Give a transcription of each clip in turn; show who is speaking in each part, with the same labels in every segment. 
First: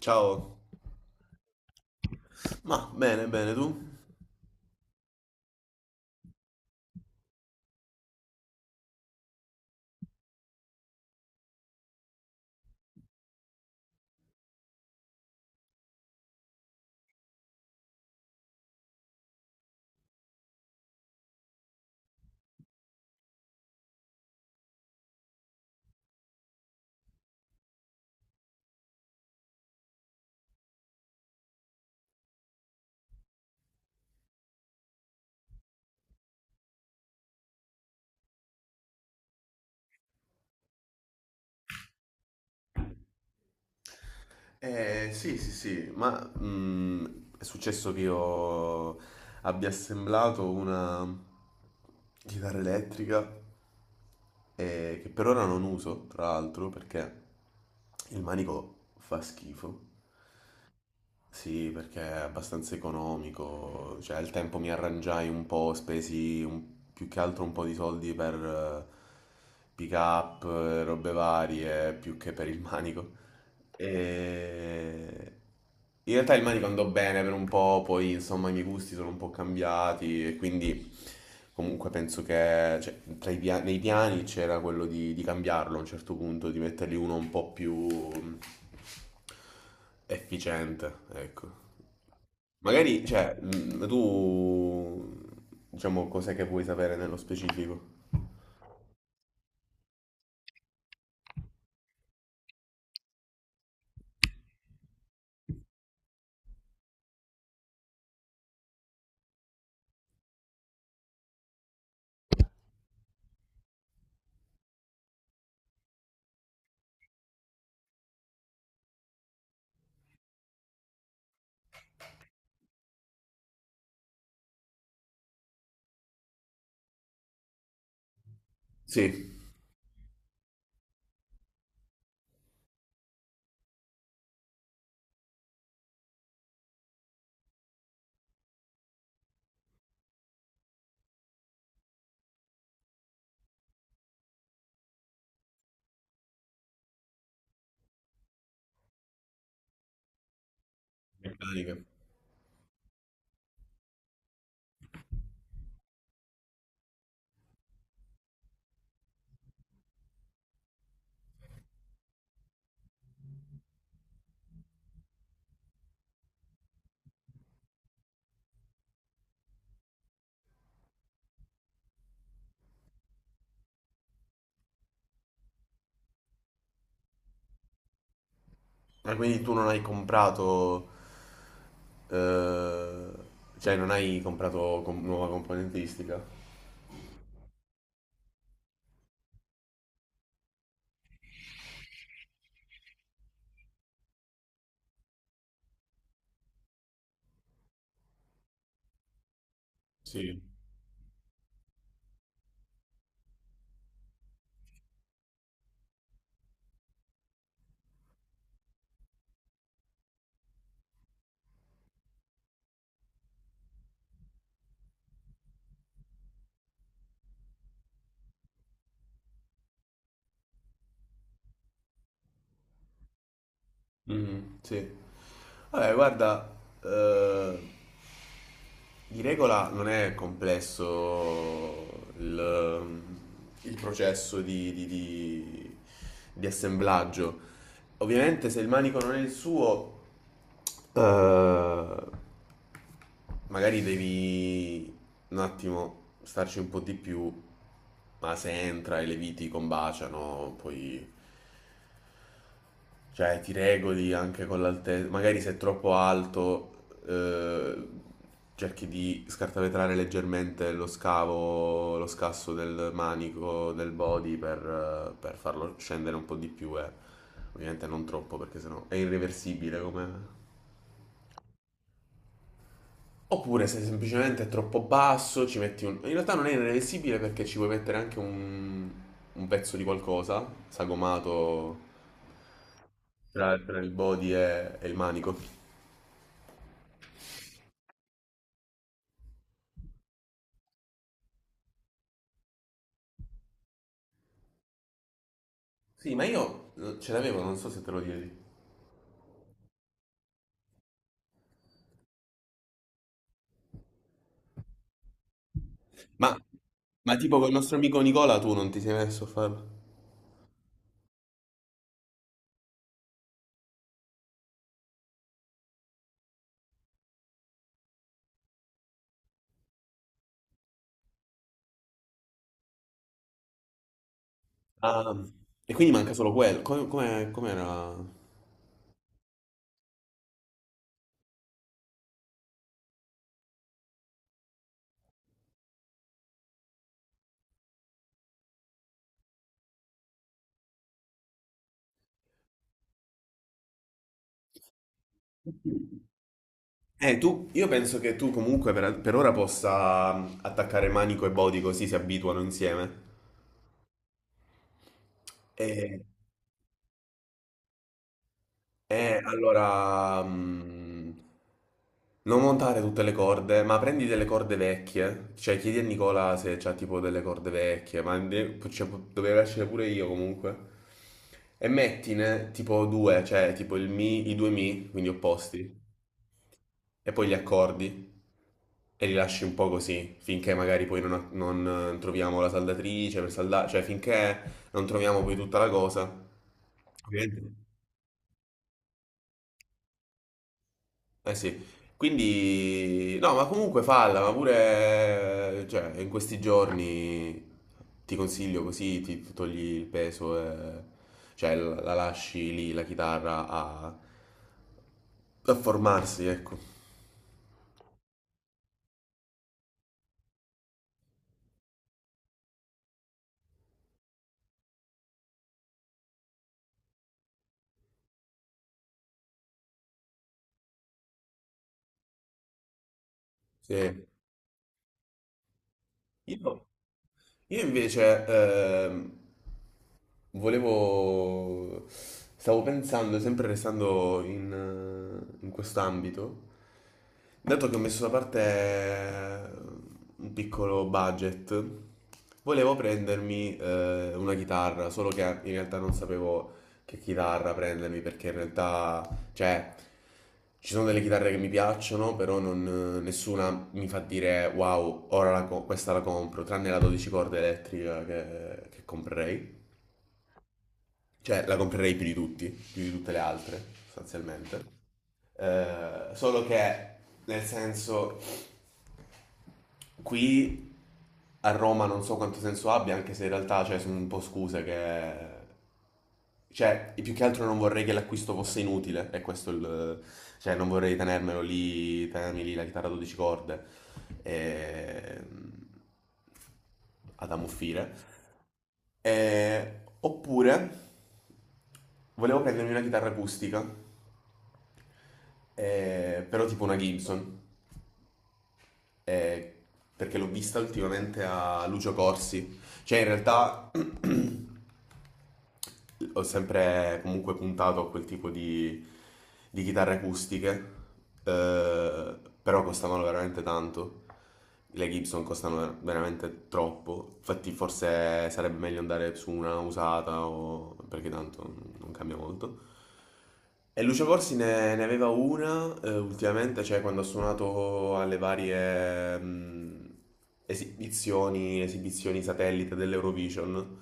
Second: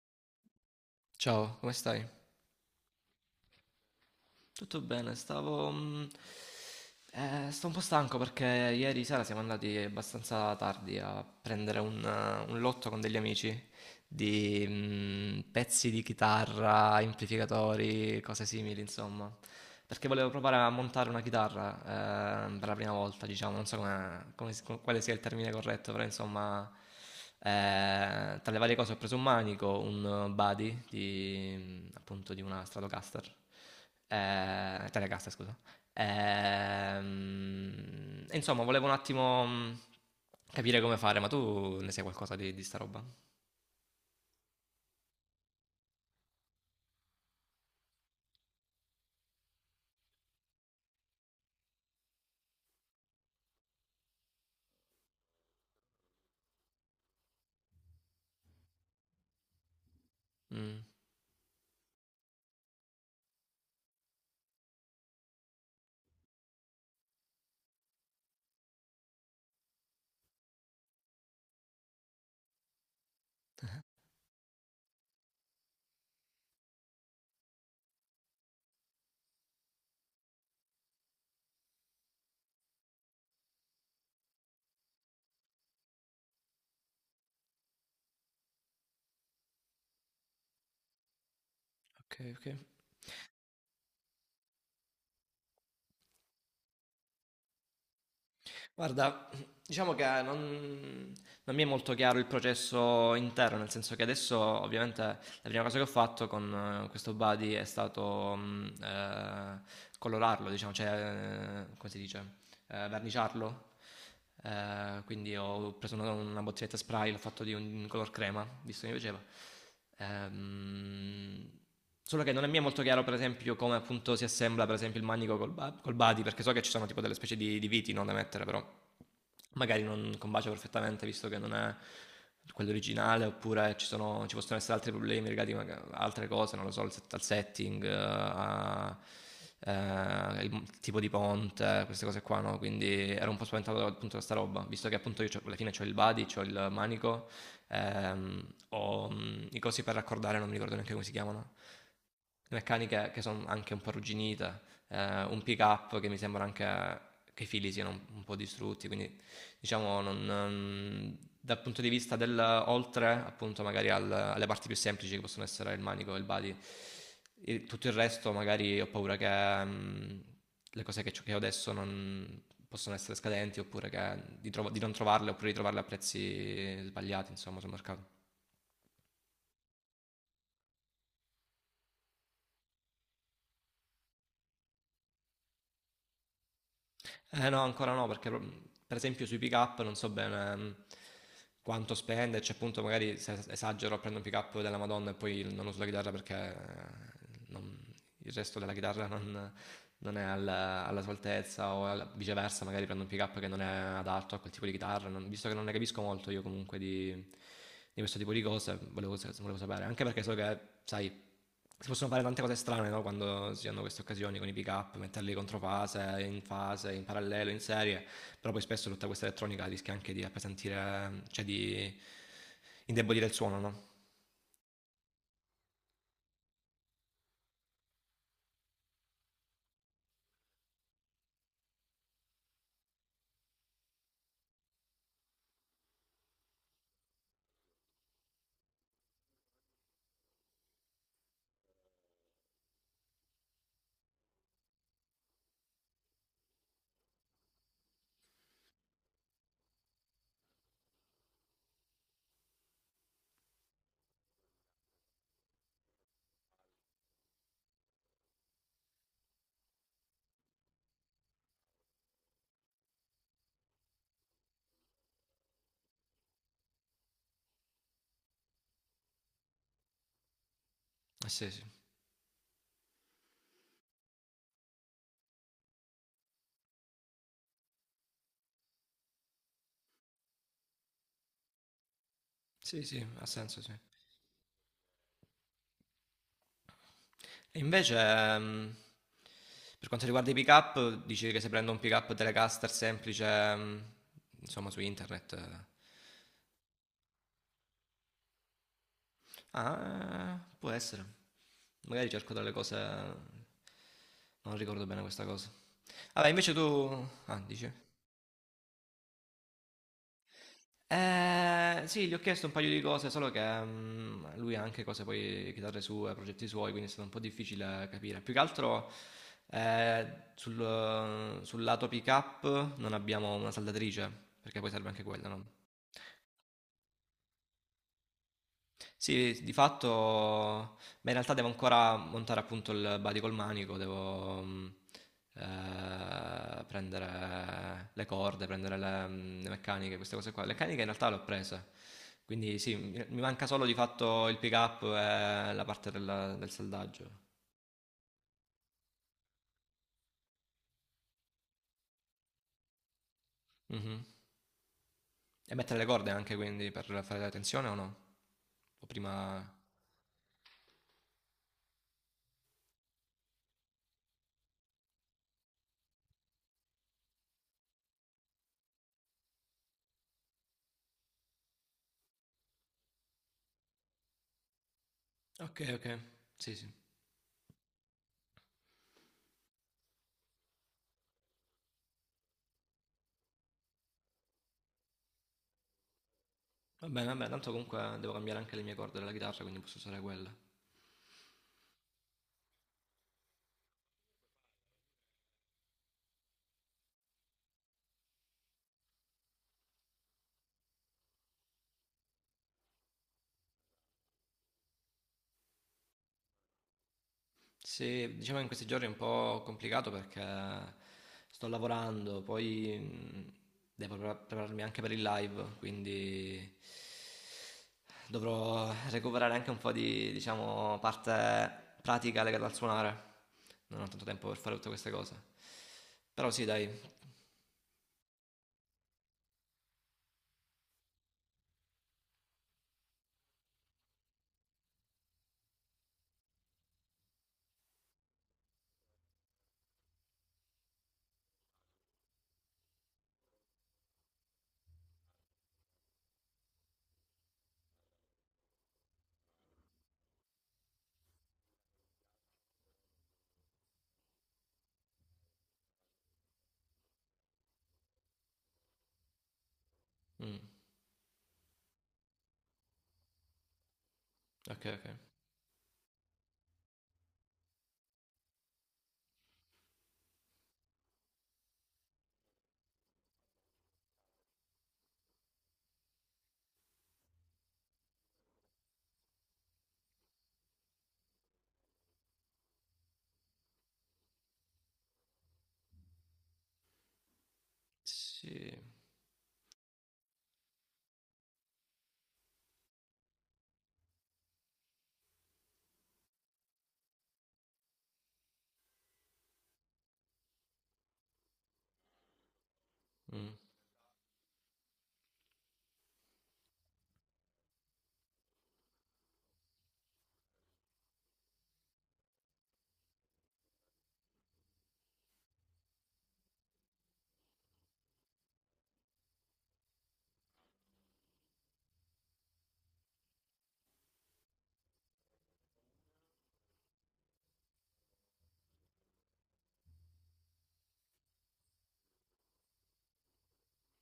Speaker 1: Ciao.
Speaker 2: Ciao, come stai?
Speaker 1: Ma bene, bene, tu?
Speaker 2: Tutto bene, stavo... sto un po' stanco perché ieri sera siamo andati abbastanza tardi a prendere un lotto con degli amici di pezzi di chitarra, amplificatori, cose simili, insomma. Perché volevo provare a montare una chitarra per la prima volta, diciamo, non so quale sia il termine corretto, però insomma, tra le varie cose ho preso un manico, un body di, appunto di una Stratocaster, Telecaster, scusa. E insomma, volevo un attimo capire come fare, ma tu ne sai qualcosa di sta roba?
Speaker 1: Sì, sì, sì, ma è successo che io abbia assemblato una chitarra elettrica che per ora non uso, tra l'altro, perché il manico fa schifo.
Speaker 2: Mm.
Speaker 1: Sì, perché è abbastanza economico, cioè al tempo mi arrangiai un po', spesi un più che altro un po' di soldi per eh, pick up, robe varie, più che per il manico. E... In realtà il manico andò bene per un po', poi insomma i miei gusti sono un po' cambiati e quindi comunque penso che cioè, nei piani c'era quello di cambiarlo a un certo punto, di mettergli uno un po' più mm, efficiente, ecco.
Speaker 2: Ok, ok.
Speaker 1: Magari, cioè, tu, diciamo, cos'è che vuoi sapere nello specifico?
Speaker 2: Guarda, diciamo che non mi è molto chiaro il processo intero, nel senso che adesso ovviamente la prima cosa che ho fatto con questo buddy è stato colorarlo, diciamo, cioè, come si dice? Verniciarlo. Quindi ho preso una bottiglietta spray, l'ho fatto di un color crema, visto che mi piaceva. Ehm, Solo che non è mi è molto chiaro, per esempio, come appunto si assembla per esempio il manico col body, perché so che ci sono tipo delle specie di viti no, da mettere, però
Speaker 1: Sì,
Speaker 2: magari non combacia perfettamente visto che non è quello originale oppure ci possono essere altri problemi legati a altre cose, non lo so, al setting, il tipo di ponte, queste cose qua, no? Quindi ero un po' spaventato da, appunto da sta roba, visto che appunto io alla fine ho il body, ho il manico, ho i cosi per raccordare, non mi ricordo neanche come si chiamano,
Speaker 1: meccanica.
Speaker 2: le meccaniche che sono anche un po' arrugginite, un pick up che mi sembra anche che i fili siano un po' distrutti, quindi diciamo dal punto di vista del oltre appunto magari alle parti più semplici che possono essere il manico e il body, tutto il resto magari ho paura che le cose che ho adesso non possono essere scadenti oppure che di non trovarle oppure di trovarle a prezzi sbagliati insomma sul mercato.
Speaker 1: Ma quindi tu non hai comprato, eh, cioè, non hai comprato com- nuova componentistica?
Speaker 2: Eh no, ancora no, perché per esempio sui pick up non so bene quanto spenderci, appunto magari se esagero prendo un pick up della Madonna e poi non uso la chitarra perché il resto della chitarra non è
Speaker 1: Sì.
Speaker 2: alla sua altezza o viceversa, magari prendo un pick up che non è adatto a quel tipo di chitarra, visto che non ne capisco molto io comunque di questo tipo di cose, volevo sapere, anche perché so che, sai si possono fare tante cose strane no? Quando si hanno queste occasioni con i pick up, metterli contro fase, in fase, in parallelo, in serie, però poi spesso tutta questa elettronica rischia anche di appesantire, cioè di indebolire il suono, no?
Speaker 1: Mhm, sì. Vabbè, guarda, eh, di regola non è complesso il, il processo di assemblaggio. Ovviamente se il manico non è il suo, eh, magari devi un attimo starci un po' di più, ma se entra e le viti combaciano, poi cioè, ti regoli anche con l'altezza. Magari se è troppo alto, cerchi di scartavetrare leggermente lo scavo, lo scasso del manico, del body per farlo scendere un po' di più. Ovviamente non troppo, perché sennò è irreversibile come.
Speaker 2: Eh sì, sì,
Speaker 1: Oppure se semplicemente è troppo basso, In realtà non è irreversibile perché ci puoi mettere anche un pezzo di qualcosa sagomato
Speaker 2: sì, sì, ha
Speaker 1: tra,
Speaker 2: senso, sì.
Speaker 1: tra il body e il manico.
Speaker 2: E invece, per quanto riguarda i pick up, dici che se prendo un pick up Telecaster semplice, insomma, su internet,
Speaker 1: Sì, ma io ce l'avevo, non so se te lo chiedi.
Speaker 2: Ah, può essere. Magari cerco delle cose... Non ricordo bene questa cosa. Vabbè,
Speaker 1: Ma,
Speaker 2: invece tu...
Speaker 1: ma tipo
Speaker 2: Ah,
Speaker 1: col
Speaker 2: dici?
Speaker 1: nostro amico Nicola tu non ti sei messo a farlo?
Speaker 2: Sì, gli ho chiesto un paio di cose, solo che lui ha anche cose poi, chitarre sue, progetti suoi, quindi è stato un po' difficile capire. Più che altro eh, sul lato pick-up non abbiamo una saldatrice, perché poi serve anche
Speaker 1: Ah,
Speaker 2: quella, no?
Speaker 1: e quindi manca solo quello. Com'era?
Speaker 2: Sì, di fatto, ma in realtà devo ancora montare appunto il body col manico, devo prendere le corde, prendere le meccaniche, queste cose qua. Le meccaniche in realtà le ho prese, quindi sì, mi manca solo di fatto il pick up e la parte del saldaggio.
Speaker 1: Io penso che tu comunque per ora possa attaccare manico e body così si abituano insieme.
Speaker 2: Mhm. E mettere le
Speaker 1: E-
Speaker 2: corde anche quindi per fare la tensione o no? O prima...
Speaker 1: Allora, non montare tutte le corde, ma prendi delle corde vecchie, cioè chiedi a Nicola se c'ha tipo delle corde vecchie, cioè, dovevo escere pure io comunque, e mettine tipo due, cioè tipo il mi, i due mi, quindi
Speaker 2: Ok,
Speaker 1: opposti,
Speaker 2: ok, sì, sì.
Speaker 1: e poi gli accordi, e li lasci un po' così, finché magari poi non troviamo la saldatrice per saldare, cioè finché non troviamo poi tutta la cosa.
Speaker 2: Va bene, tanto
Speaker 1: Ovviamente.
Speaker 2: comunque devo cambiare anche le mie corde della chitarra, quindi posso usare quelle.
Speaker 1: Eh sì, quindi no, ma comunque falla, ma pure cioè, in questi giorni ti consiglio così, ti togli il peso, e- cioè la lasci lì la chitarra a, a formarsi, ecco.
Speaker 2: Sì, diciamo che in questi giorni è un po' complicato perché sto lavorando, poi devo prepararmi anche per il live, quindi dovrò recuperare anche un po' di, diciamo, parte pratica legata al suonare. Non ho tanto
Speaker 1: Sì.
Speaker 2: tempo per fare tutte queste cose. Però sì,
Speaker 1: Io,
Speaker 2: dai.
Speaker 1: io invece volevo... Stavo pensando, sempre restando in, in quest'ambito, dato che ho messo da parte un piccolo budget, volevo prendermi una chitarra, solo che in realtà non sapevo che chitarra prendermi, perché in realtà, cioè, ci sono delle chitarre che mi piacciono, però nessuna mi fa dire wow, ora questa la compro, tranne la 12 corde elettrica che comprerei.
Speaker 2: Mm,
Speaker 1: Cioè, la comprerei più di tutti, più di tutte le altre,
Speaker 2: ok,
Speaker 1: sostanzialmente.
Speaker 2: ok.
Speaker 1: Solo che, nel senso, qui a Roma non so quanto senso abbia, anche se in realtà, cioè, sono un po' scuse che... Cioè, più che altro non vorrei che l'acquisto fosse inutile, e questo è il... Cioè, non vorrei tenermelo lì, tenermi lì la chitarra a 12 corde e... ad ammuffire.
Speaker 2: Sì.
Speaker 1: Oppure volevo prendermi una chitarra acustica, però tipo una Gibson eh, perché l'ho vista ultimamente a Lucio Corsi. Cioè, in
Speaker 2: mm,
Speaker 1: realtà ho sempre comunque puntato a quel tipo di chitarre acustiche, eh, però costavano veramente tanto. Le Gibson costano veramente troppo. Infatti, forse sarebbe meglio andare su una usata o- perché tanto non cambia molto. E Lucio Corsi ne aveva una ultimamente, cioè quando ha suonato alle varie esibizioni, esibizioni satellite dell'Eurovision.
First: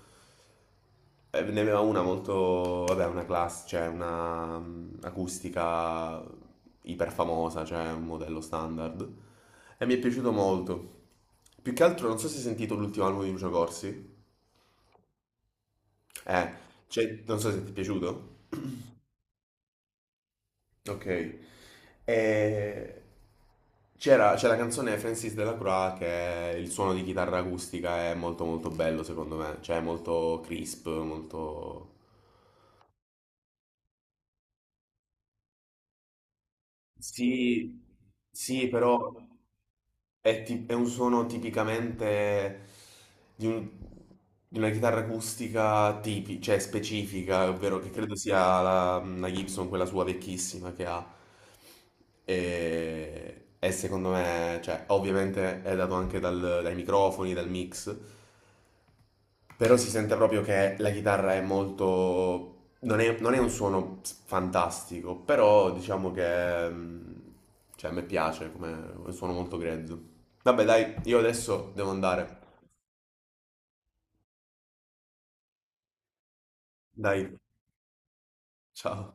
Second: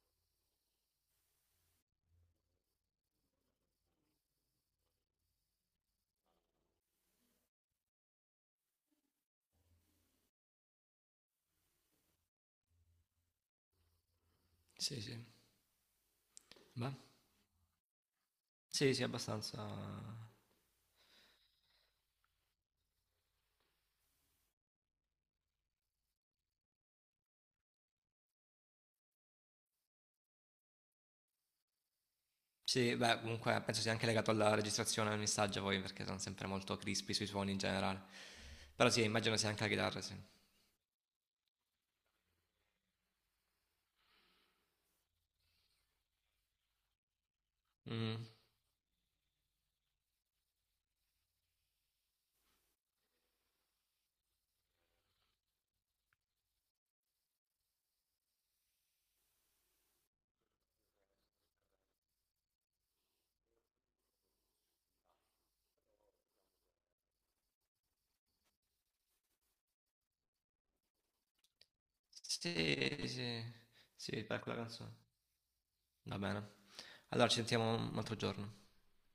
Speaker 1: Ne aveva una molto, vabbè, una class, cioè una acustica iperfamosa, cioè un modello standard. E mi è piaciuto molto. Più che altro, non so se hai sentito l'ultimo album di Lucio Corsi.
Speaker 2: Sì, sì.
Speaker 1: Eh,
Speaker 2: Beh,
Speaker 1: cioè, non so se ti è piaciuto.
Speaker 2: sì, sì, abbastanza.
Speaker 1: Ok. E c'è la canzone Francis Delacroix che è- il suono di chitarra acustica è molto molto bello secondo me, cioè è molto crisp, molto...
Speaker 2: Sì, beh, comunque penso sia anche legato alla registrazione del messaggio poi, perché sono sempre molto crispy sui suoni in
Speaker 1: Sì,
Speaker 2: generale.
Speaker 1: sì,
Speaker 2: Però
Speaker 1: però...
Speaker 2: sì, immagino sia anche la chitarra, sì.
Speaker 1: È, è un suono tipicamente di, un- di una chitarra acustica cioè specifica, ovvero che credo
Speaker 2: Mm.
Speaker 1: sia la Gibson, quella sua vecchissima che ha. E secondo me, cioè, ovviamente è dato anche dai microfoni, dal mix, però si sente proprio che la chitarra è molto... non è un suono fantastico, però diciamo che... cioè, a me piace come è un suono molto grezzo. Vabbè, dai, io adesso devo andare.
Speaker 2: Sì, sì, sì, per quella canzone. Va bene.
Speaker 1: Dai,
Speaker 2: Allora ci sentiamo un altro giorno.
Speaker 1: ciao.